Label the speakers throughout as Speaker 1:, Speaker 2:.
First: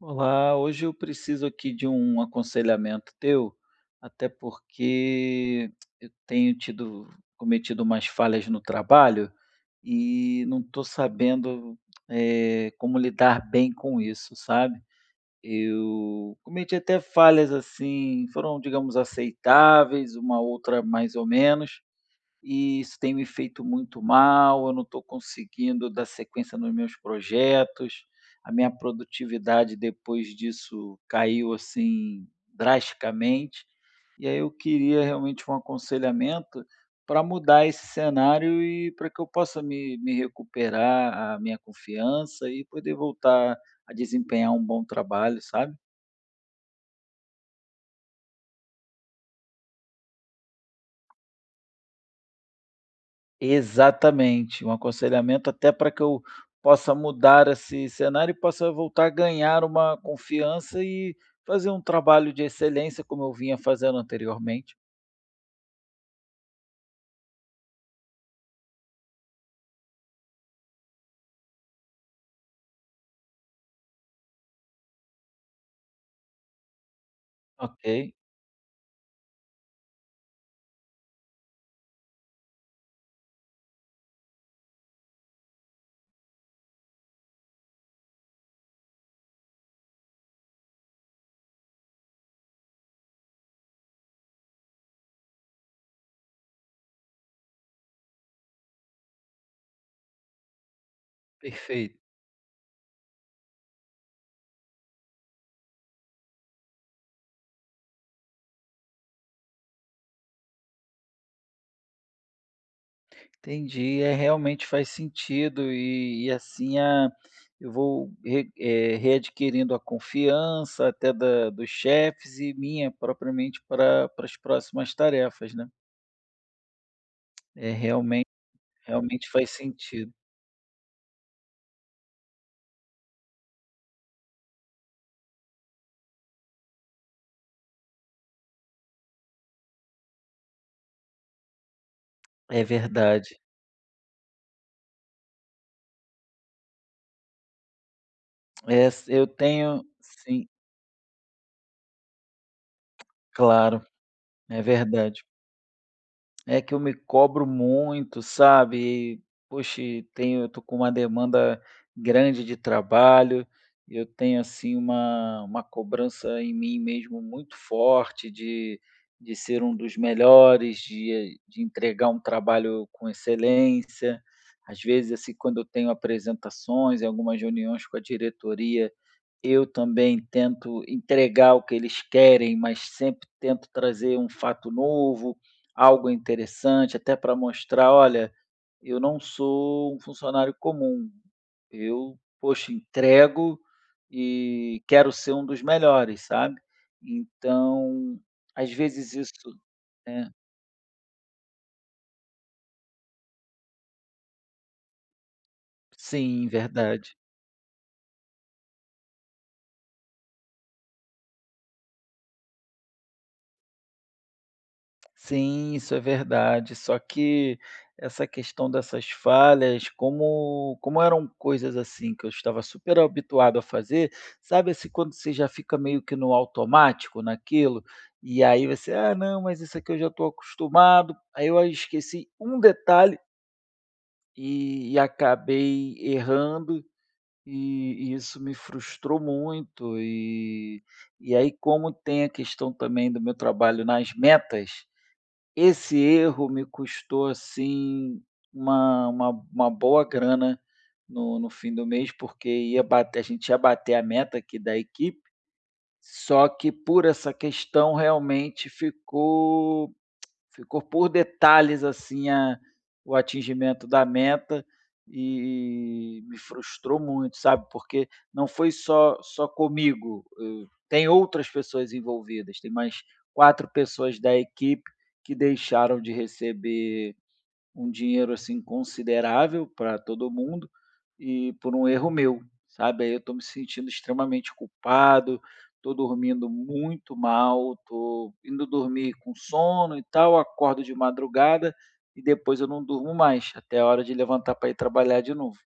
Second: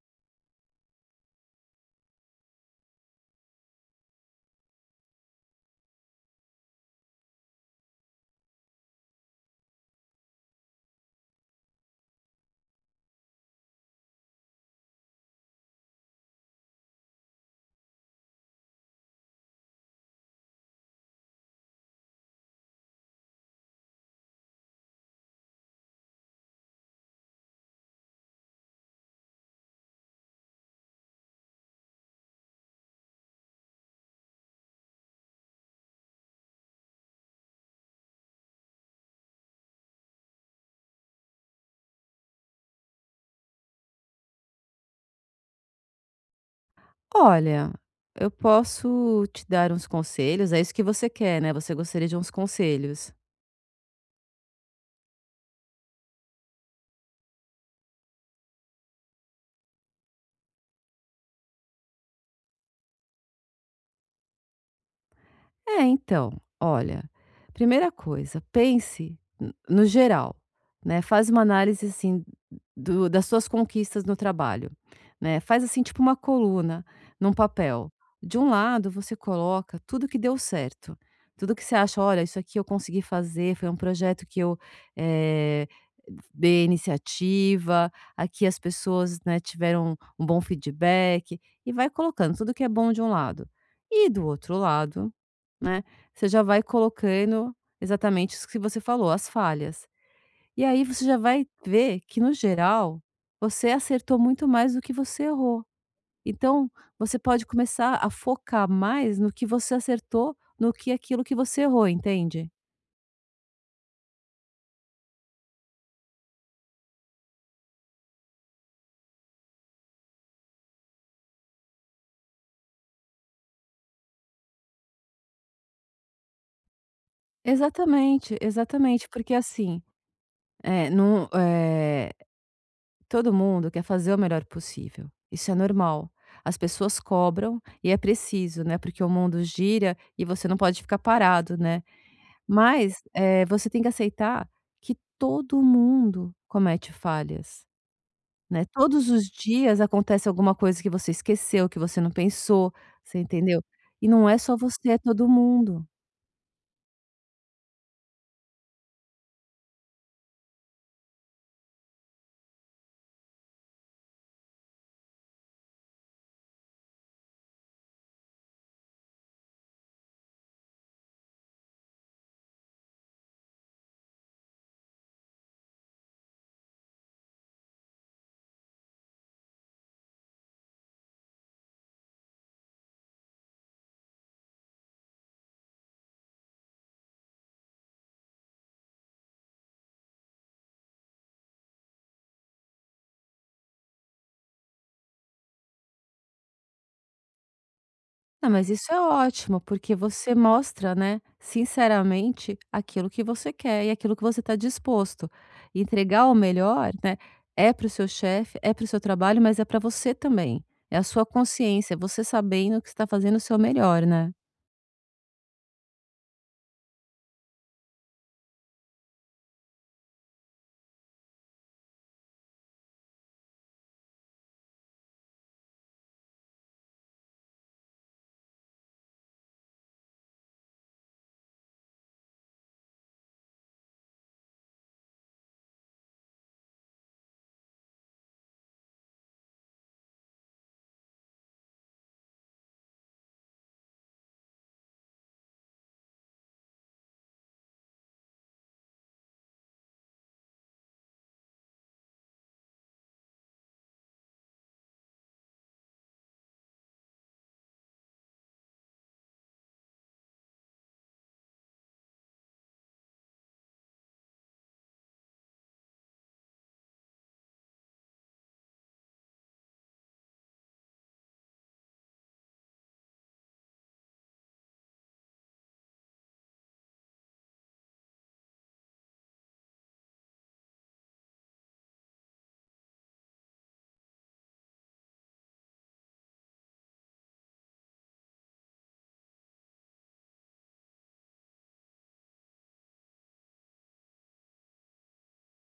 Speaker 1: Olá, hoje eu preciso aqui de um aconselhamento teu, até porque eu tenho tido cometido umas falhas no trabalho e não estou sabendo, como lidar bem com isso, sabe? Eu cometi até falhas assim, foram, digamos, aceitáveis, uma outra mais ou menos, e isso tem me feito muito mal. Eu não estou conseguindo dar sequência nos meus projetos. A minha produtividade depois disso caiu assim drasticamente. E aí eu queria realmente um aconselhamento para mudar esse cenário e para que eu possa me recuperar a minha confiança e poder voltar a desempenhar um bom trabalho, sabe?
Speaker 2: Olha, eu posso te dar uns conselhos, é isso que você quer, né, você gostaria de uns conselhos.
Speaker 1: Exatamente, um aconselhamento até para que eu possa mudar esse cenário e possa voltar a ganhar uma confiança e fazer um trabalho de excelência como eu vinha fazendo anteriormente.
Speaker 2: É, então, olha, primeira coisa, pense no geral, né? Faz uma análise assim das suas conquistas no trabalho, né? Faz assim tipo uma coluna num papel.
Speaker 1: Ok,
Speaker 2: De um lado você coloca tudo que deu certo, tudo que você acha, olha, isso aqui eu consegui fazer, foi um projeto que eu eh, dei iniciativa, aqui as pessoas né, tiveram um bom feedback e vai colocando tudo que é bom de um lado. E do outro lado, né, você já vai colocando exatamente isso que você falou, as falhas. E aí você já vai
Speaker 1: perfeito.
Speaker 2: ver que, no geral, você acertou muito mais do que você errou. Então, você pode começar a focar mais no que você acertou, no que aquilo que você errou, entende?
Speaker 1: Entendi, é, realmente faz sentido e assim a, eu vou readquirindo a confiança até dos chefes e minha propriamente para as próximas tarefas, né? É, realmente,
Speaker 2: Exatamente, exatamente,
Speaker 1: realmente
Speaker 2: porque
Speaker 1: faz
Speaker 2: assim,
Speaker 1: sentido.
Speaker 2: é, não, é, todo mundo quer fazer o melhor possível. Isso é normal. As pessoas cobram e é preciso, né? Porque o mundo gira e você não pode ficar parado, né?
Speaker 1: É
Speaker 2: Mas,
Speaker 1: verdade.
Speaker 2: você tem que aceitar que todo mundo comete falhas, né. Todos
Speaker 1: Essa
Speaker 2: os
Speaker 1: eu
Speaker 2: dias
Speaker 1: tenho
Speaker 2: acontece
Speaker 1: sim,
Speaker 2: alguma coisa que você esqueceu, que você não pensou, você entendeu?
Speaker 1: claro,
Speaker 2: E não é só
Speaker 1: é
Speaker 2: você, é
Speaker 1: verdade.
Speaker 2: todo mundo.
Speaker 1: É que eu me cobro muito, sabe, e, poxa, e tenho eu tô com uma demanda grande de trabalho, eu tenho, assim, uma cobrança em mim mesmo muito forte de ser um dos melhores, de entregar um trabalho com excelência. Às vezes, assim, quando eu tenho apresentações e algumas reuniões com a diretoria, eu também tento entregar o que eles querem, mas sempre tento trazer um fato novo, algo interessante, até para mostrar: "Olha, eu não sou um funcionário comum, eu, poxa, entrego e quero ser um dos melhores", sabe. Então,
Speaker 2: Ah, mas
Speaker 1: às
Speaker 2: isso é
Speaker 1: vezes isso
Speaker 2: ótimo, porque
Speaker 1: é,
Speaker 2: você mostra, né, sinceramente aquilo que você quer e aquilo que você está disposto. Entregar o
Speaker 1: sim,
Speaker 2: melhor,
Speaker 1: verdade.
Speaker 2: né, é para o seu chefe, é para o seu trabalho, mas é para você também. É a sua consciência, é você sabendo que está fazendo o seu melhor, né.
Speaker 1: Sim, isso é verdade. Só que essa questão dessas falhas, como eram coisas assim que eu estava super habituado a fazer, sabe assim quando você já fica meio que no automático naquilo, e aí você: "Ah, não, mas isso aqui eu já estou acostumado". Aí eu esqueci um detalhe e acabei errando, e isso me frustrou muito. E aí, como tem a questão também do meu trabalho nas metas, esse erro me custou, assim, uma boa grana no fim do mês, porque ia bater a gente ia bater a meta aqui da equipe, só que por essa questão realmente ficou por detalhes assim a, o atingimento da meta e me frustrou muito, sabe? Porque não foi só comigo, tem outras pessoas envolvidas, tem mais 4 pessoas da equipe que deixaram de receber um dinheiro, assim, considerável para todo mundo, e por um erro meu, sabe. Aí eu estou me sentindo extremamente culpado, estou dormindo muito mal, estou indo dormir com sono e tal, acordo de madrugada e depois eu não durmo mais, até a hora de levantar para ir trabalhar de novo.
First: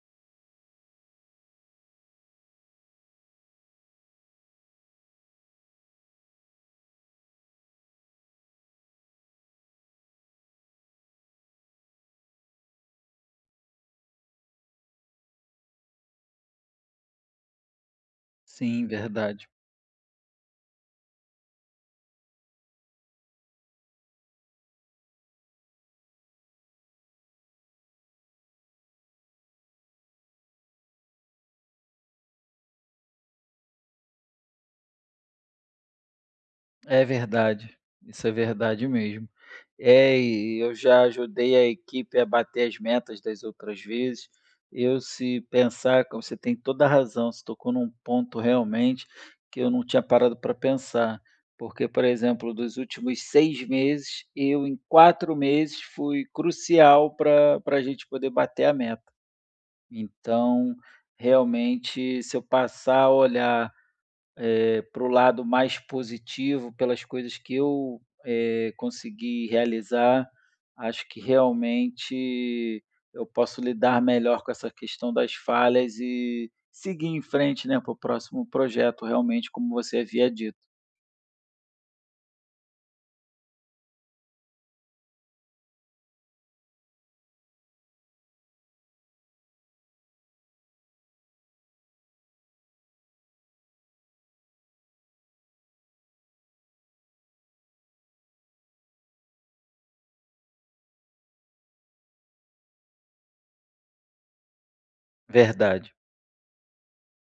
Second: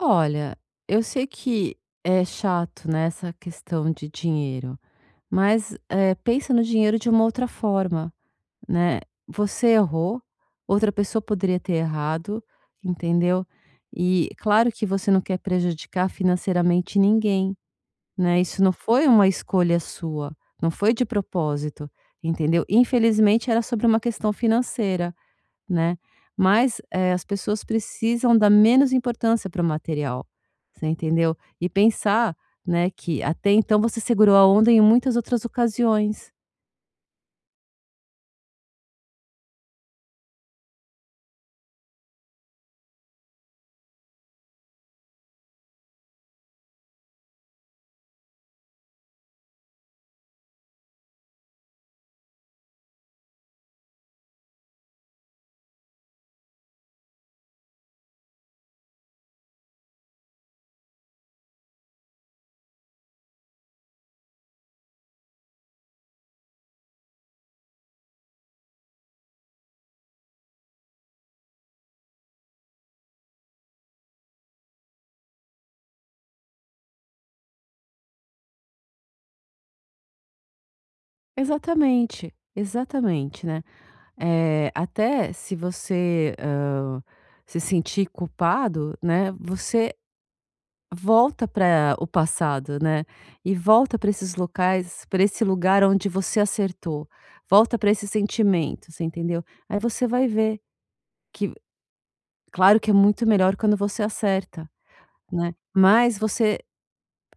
Speaker 2: Olha, eu sei que é chato, né, essa questão de dinheiro, mas, pensa no dinheiro de uma outra forma, né. Você errou, outra pessoa poderia ter errado, entendeu. E claro que você não quer prejudicar financeiramente ninguém, né, isso não
Speaker 1: Sim,
Speaker 2: foi uma
Speaker 1: verdade.
Speaker 2: escolha sua, não foi de propósito, entendeu. Infelizmente era sobre uma questão financeira né. Mas, as pessoas precisam dar menos importância para o material, você entendeu? E pensar, né, que até então você segurou a onda em muitas outras ocasiões.
Speaker 1: É verdade, isso é verdade mesmo. É, e eu já ajudei a equipe a bater as metas das outras vezes. Eu, se pensar, como você tem toda a razão, você tocou num ponto realmente que eu não tinha parado para pensar. Porque, por exemplo, dos últimos 6 meses, eu em 4 meses fui crucial para a gente poder bater a meta. Então, realmente, se eu passar a olhar para o lado mais positivo, pelas coisas que eu, consegui realizar, acho que realmente eu posso lidar melhor com essa questão das falhas e seguir em frente, né, para o próximo projeto, realmente, como você havia dito.
Speaker 2: Exatamente, exatamente, né. Até se você, se sentir culpado, né, você volta para o passado, né, e volta para esses locais, para esse lugar onde você acertou, volta para esse sentimento, você entendeu? Aí você vai ver que claro que é muito melhor quando você acerta, né,
Speaker 1: Verdade,
Speaker 2: mas você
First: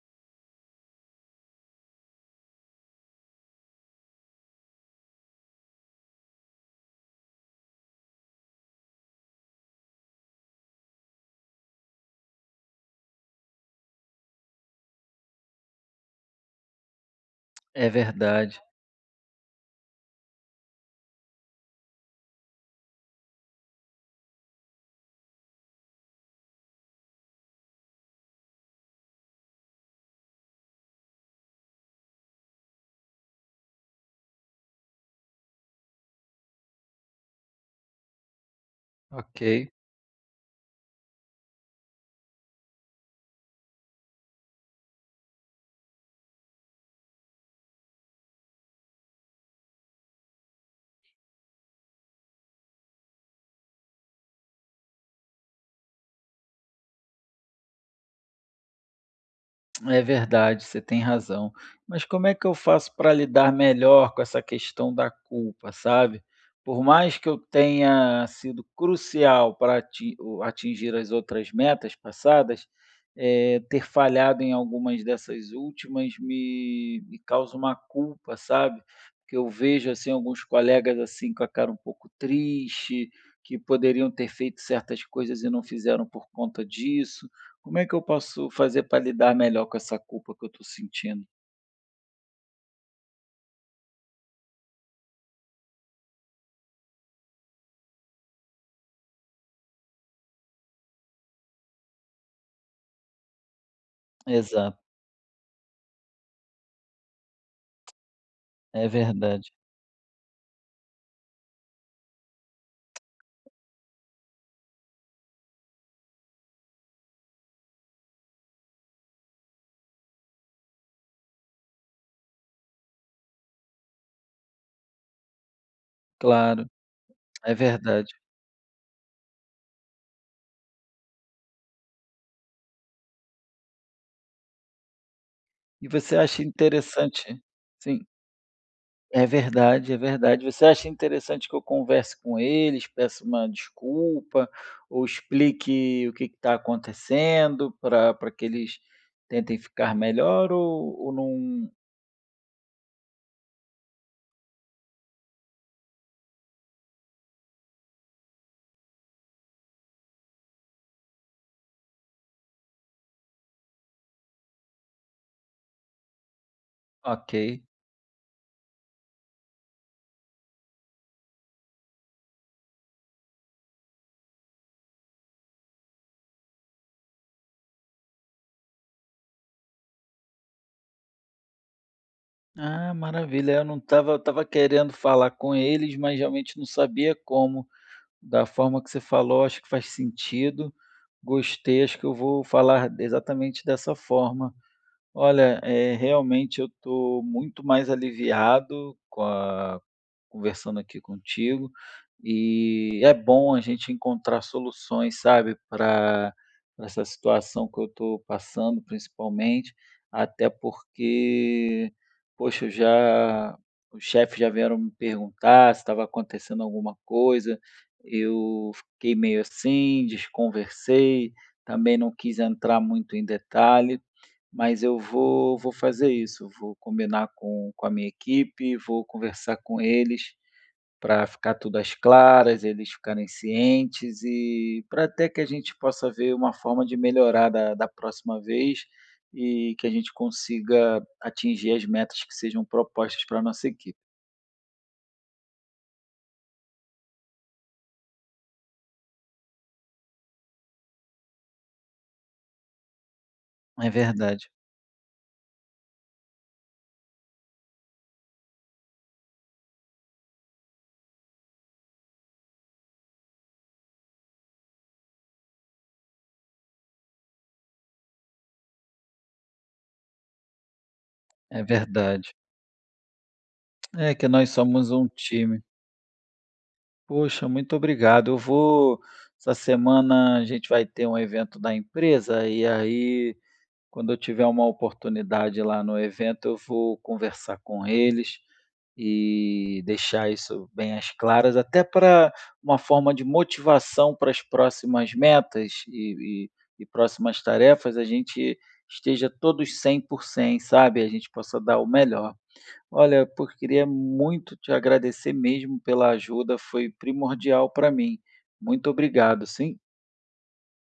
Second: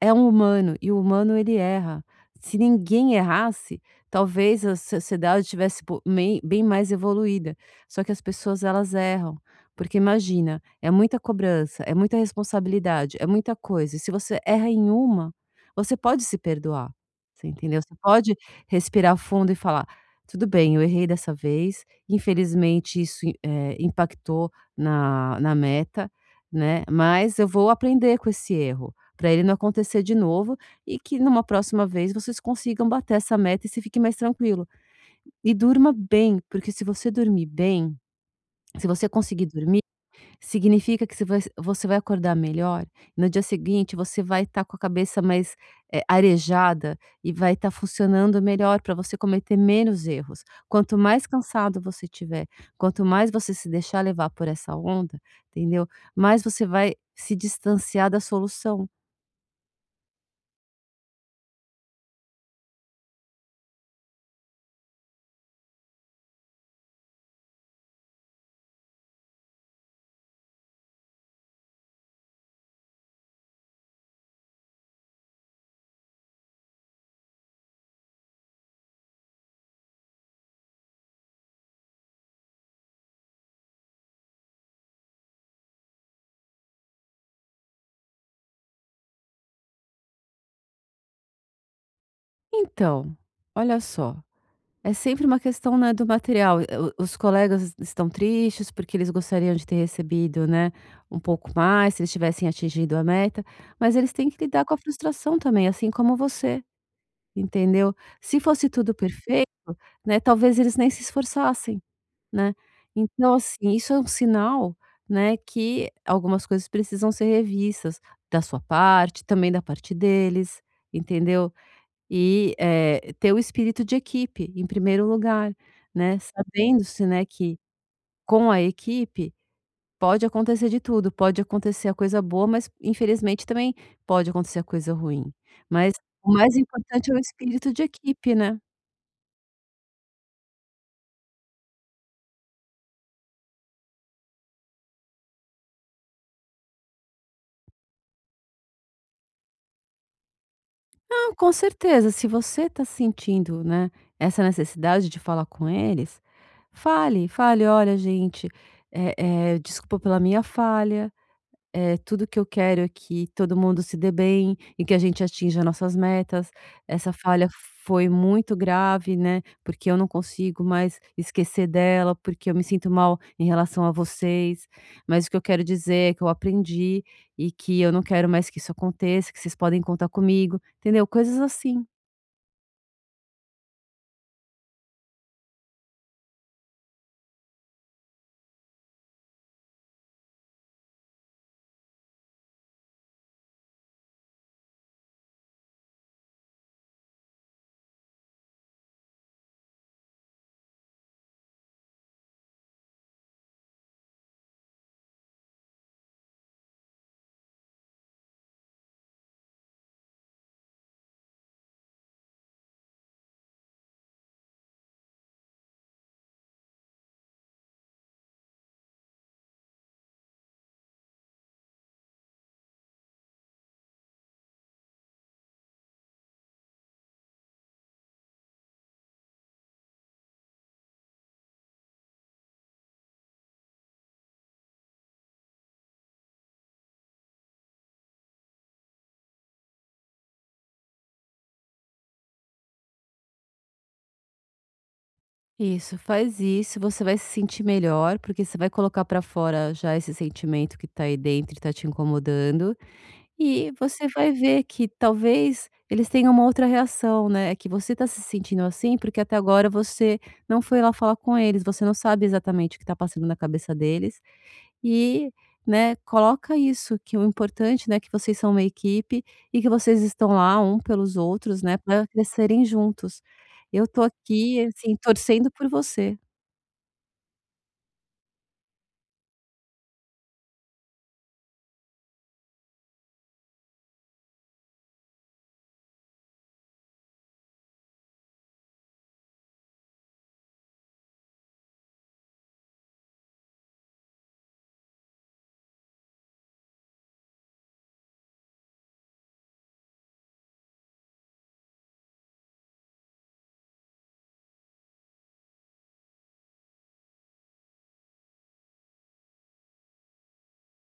Speaker 2: é um humano, e o humano ele erra. Se ninguém errasse, talvez a sociedade tivesse po mei bem mais evoluída, só que as pessoas elas erram. Porque imagina, é muita cobrança, é muita responsabilidade, é muita coisa, e se você erra em uma, você pode se perdoar, você entendeu?
Speaker 1: é
Speaker 2: Você pode
Speaker 1: verdade.
Speaker 2: respirar fundo e falar: "Tudo bem, eu errei dessa vez, infelizmente isso impactou na meta, né, mas eu vou aprender com esse erro. Para ele não acontecer de novo e que numa próxima vez vocês consigam bater essa meta e você fique mais tranquilo. E durma bem, porque se você dormir bem, se você conseguir
Speaker 1: Ok.
Speaker 2: dormir, significa que você vai acordar melhor, no dia seguinte você vai estar com a cabeça mais, arejada e vai estar funcionando melhor para você cometer menos erros. Quanto mais cansado você tiver, quanto mais você se deixar levar por essa onda, entendeu, mais você vai se distanciar da solução.
Speaker 1: É verdade, você tem razão. Mas como é que eu faço para lidar melhor com essa questão da culpa, sabe? Por mais que eu tenha sido crucial para atingir as outras metas passadas, ter falhado em algumas dessas últimas me causa uma culpa, sabe? Porque eu vejo assim alguns colegas assim com a cara um pouco triste, que poderiam ter feito certas coisas e não fizeram por conta disso. Como é que eu posso fazer para lidar melhor com essa culpa que eu estou sentindo?
Speaker 2: Então, olha só, é sempre uma questão, né, do material. O os colegas estão tristes, porque eles gostariam de ter recebido, né, um pouco mais, se eles tivessem atingido a meta, mas eles têm que lidar com a
Speaker 1: Exato,
Speaker 2: frustração também, assim como você, entendeu? Se fosse
Speaker 1: é
Speaker 2: tudo perfeito,
Speaker 1: verdade.
Speaker 2: né, talvez eles nem se esforçassem, né. Então, assim, isso é um sinal, né, que algumas coisas precisam ser revistas, da sua parte, também da parte deles, entendeu? E, ter o espírito de equipe em primeiro lugar, né,
Speaker 1: Claro,
Speaker 2: sabendo-se, né,
Speaker 1: é
Speaker 2: que
Speaker 1: verdade.
Speaker 2: com a equipe pode acontecer de tudo, pode acontecer a coisa boa, mas infelizmente também pode acontecer a coisa ruim.
Speaker 1: E
Speaker 2: Mas
Speaker 1: você
Speaker 2: o
Speaker 1: acha
Speaker 2: mais importante é o
Speaker 1: interessante
Speaker 2: espírito de
Speaker 1: sim,
Speaker 2: equipe, né.
Speaker 1: é verdade, é verdade. Você acha interessante que eu converse com eles, peça uma desculpa ou explique o que está acontecendo para que eles tentem ficar melhor ou
Speaker 2: Não, com
Speaker 1: não.
Speaker 2: certeza, se você está sentindo, né, essa necessidade de falar com eles, fale, fale: "Olha gente, eh desculpa pela minha falha". Tudo que eu quero é que todo mundo se dê bem e que a gente atinja nossas metas. Essa
Speaker 1: Ok.
Speaker 2: falha foi muito grave, né? Porque eu não consigo mais esquecer dela, porque eu me sinto mal em relação a vocês. Mas o que eu quero dizer é que eu aprendi e que eu não quero mais que isso aconteça, que vocês podem contar comigo, entendeu? Coisas assim.
Speaker 1: Ah, maravilha, eu não estava eu estava querendo falar com eles, mas realmente não sabia como. Da forma que você falou, acho que faz sentido. Gostei, acho que eu vou falar exatamente dessa forma. Olha, realmente eu estou muito mais aliviado com a conversando aqui contigo. E é bom a gente encontrar soluções, sabe, para essa situação que eu estou passando, principalmente, até porque, poxa, eu já os chefes já vieram me perguntar se estava acontecendo alguma coisa. Eu fiquei meio assim, desconversei, também não quis entrar muito em detalhe, mas eu vou fazer isso. Vou combinar com a minha equipe, vou conversar com eles para ficar tudo às claras, eles ficarem cientes e para até que a gente possa ver uma forma de melhorar da próxima vez e que a gente consiga atingir as metas que sejam propostas pra nossa equipe.
Speaker 2: Isso, faz isso, você vai se sentir melhor, porque você vai colocar pra fora já esse sentimento que tá aí dentro e tá te incomodando. E
Speaker 1: É
Speaker 2: você vai
Speaker 1: verdade,
Speaker 2: ver que talvez eles tenham uma outra reação, né, é que você está se sentindo assim, porque até agora você não foi lá falar com eles, você não sabe exatamente o que está passando na cabeça deles e, né, coloca isso, que o importante, né, que vocês são uma equipe e que vocês estão lá um pelos outros,
Speaker 1: é
Speaker 2: né, para
Speaker 1: verdade.
Speaker 2: crescerem juntos. Eu tô
Speaker 1: É que nós
Speaker 2: aqui,
Speaker 1: somos
Speaker 2: assim,
Speaker 1: um
Speaker 2: torcendo
Speaker 1: time.
Speaker 2: por você.
Speaker 1: Poxa, muito obrigado. Eu vou Essa semana a gente vai ter um evento da empresa e aí, quando eu tiver uma oportunidade lá no evento, eu vou conversar com eles. E deixar isso bem às claras, até para uma forma de motivação para as próximas metas e próximas tarefas, a gente esteja todos 100% sabe, a gente possa dar o melhor. Olha, pô, queria muito te agradecer mesmo pela ajuda, foi primordial para mim. Muito obrigado, sim.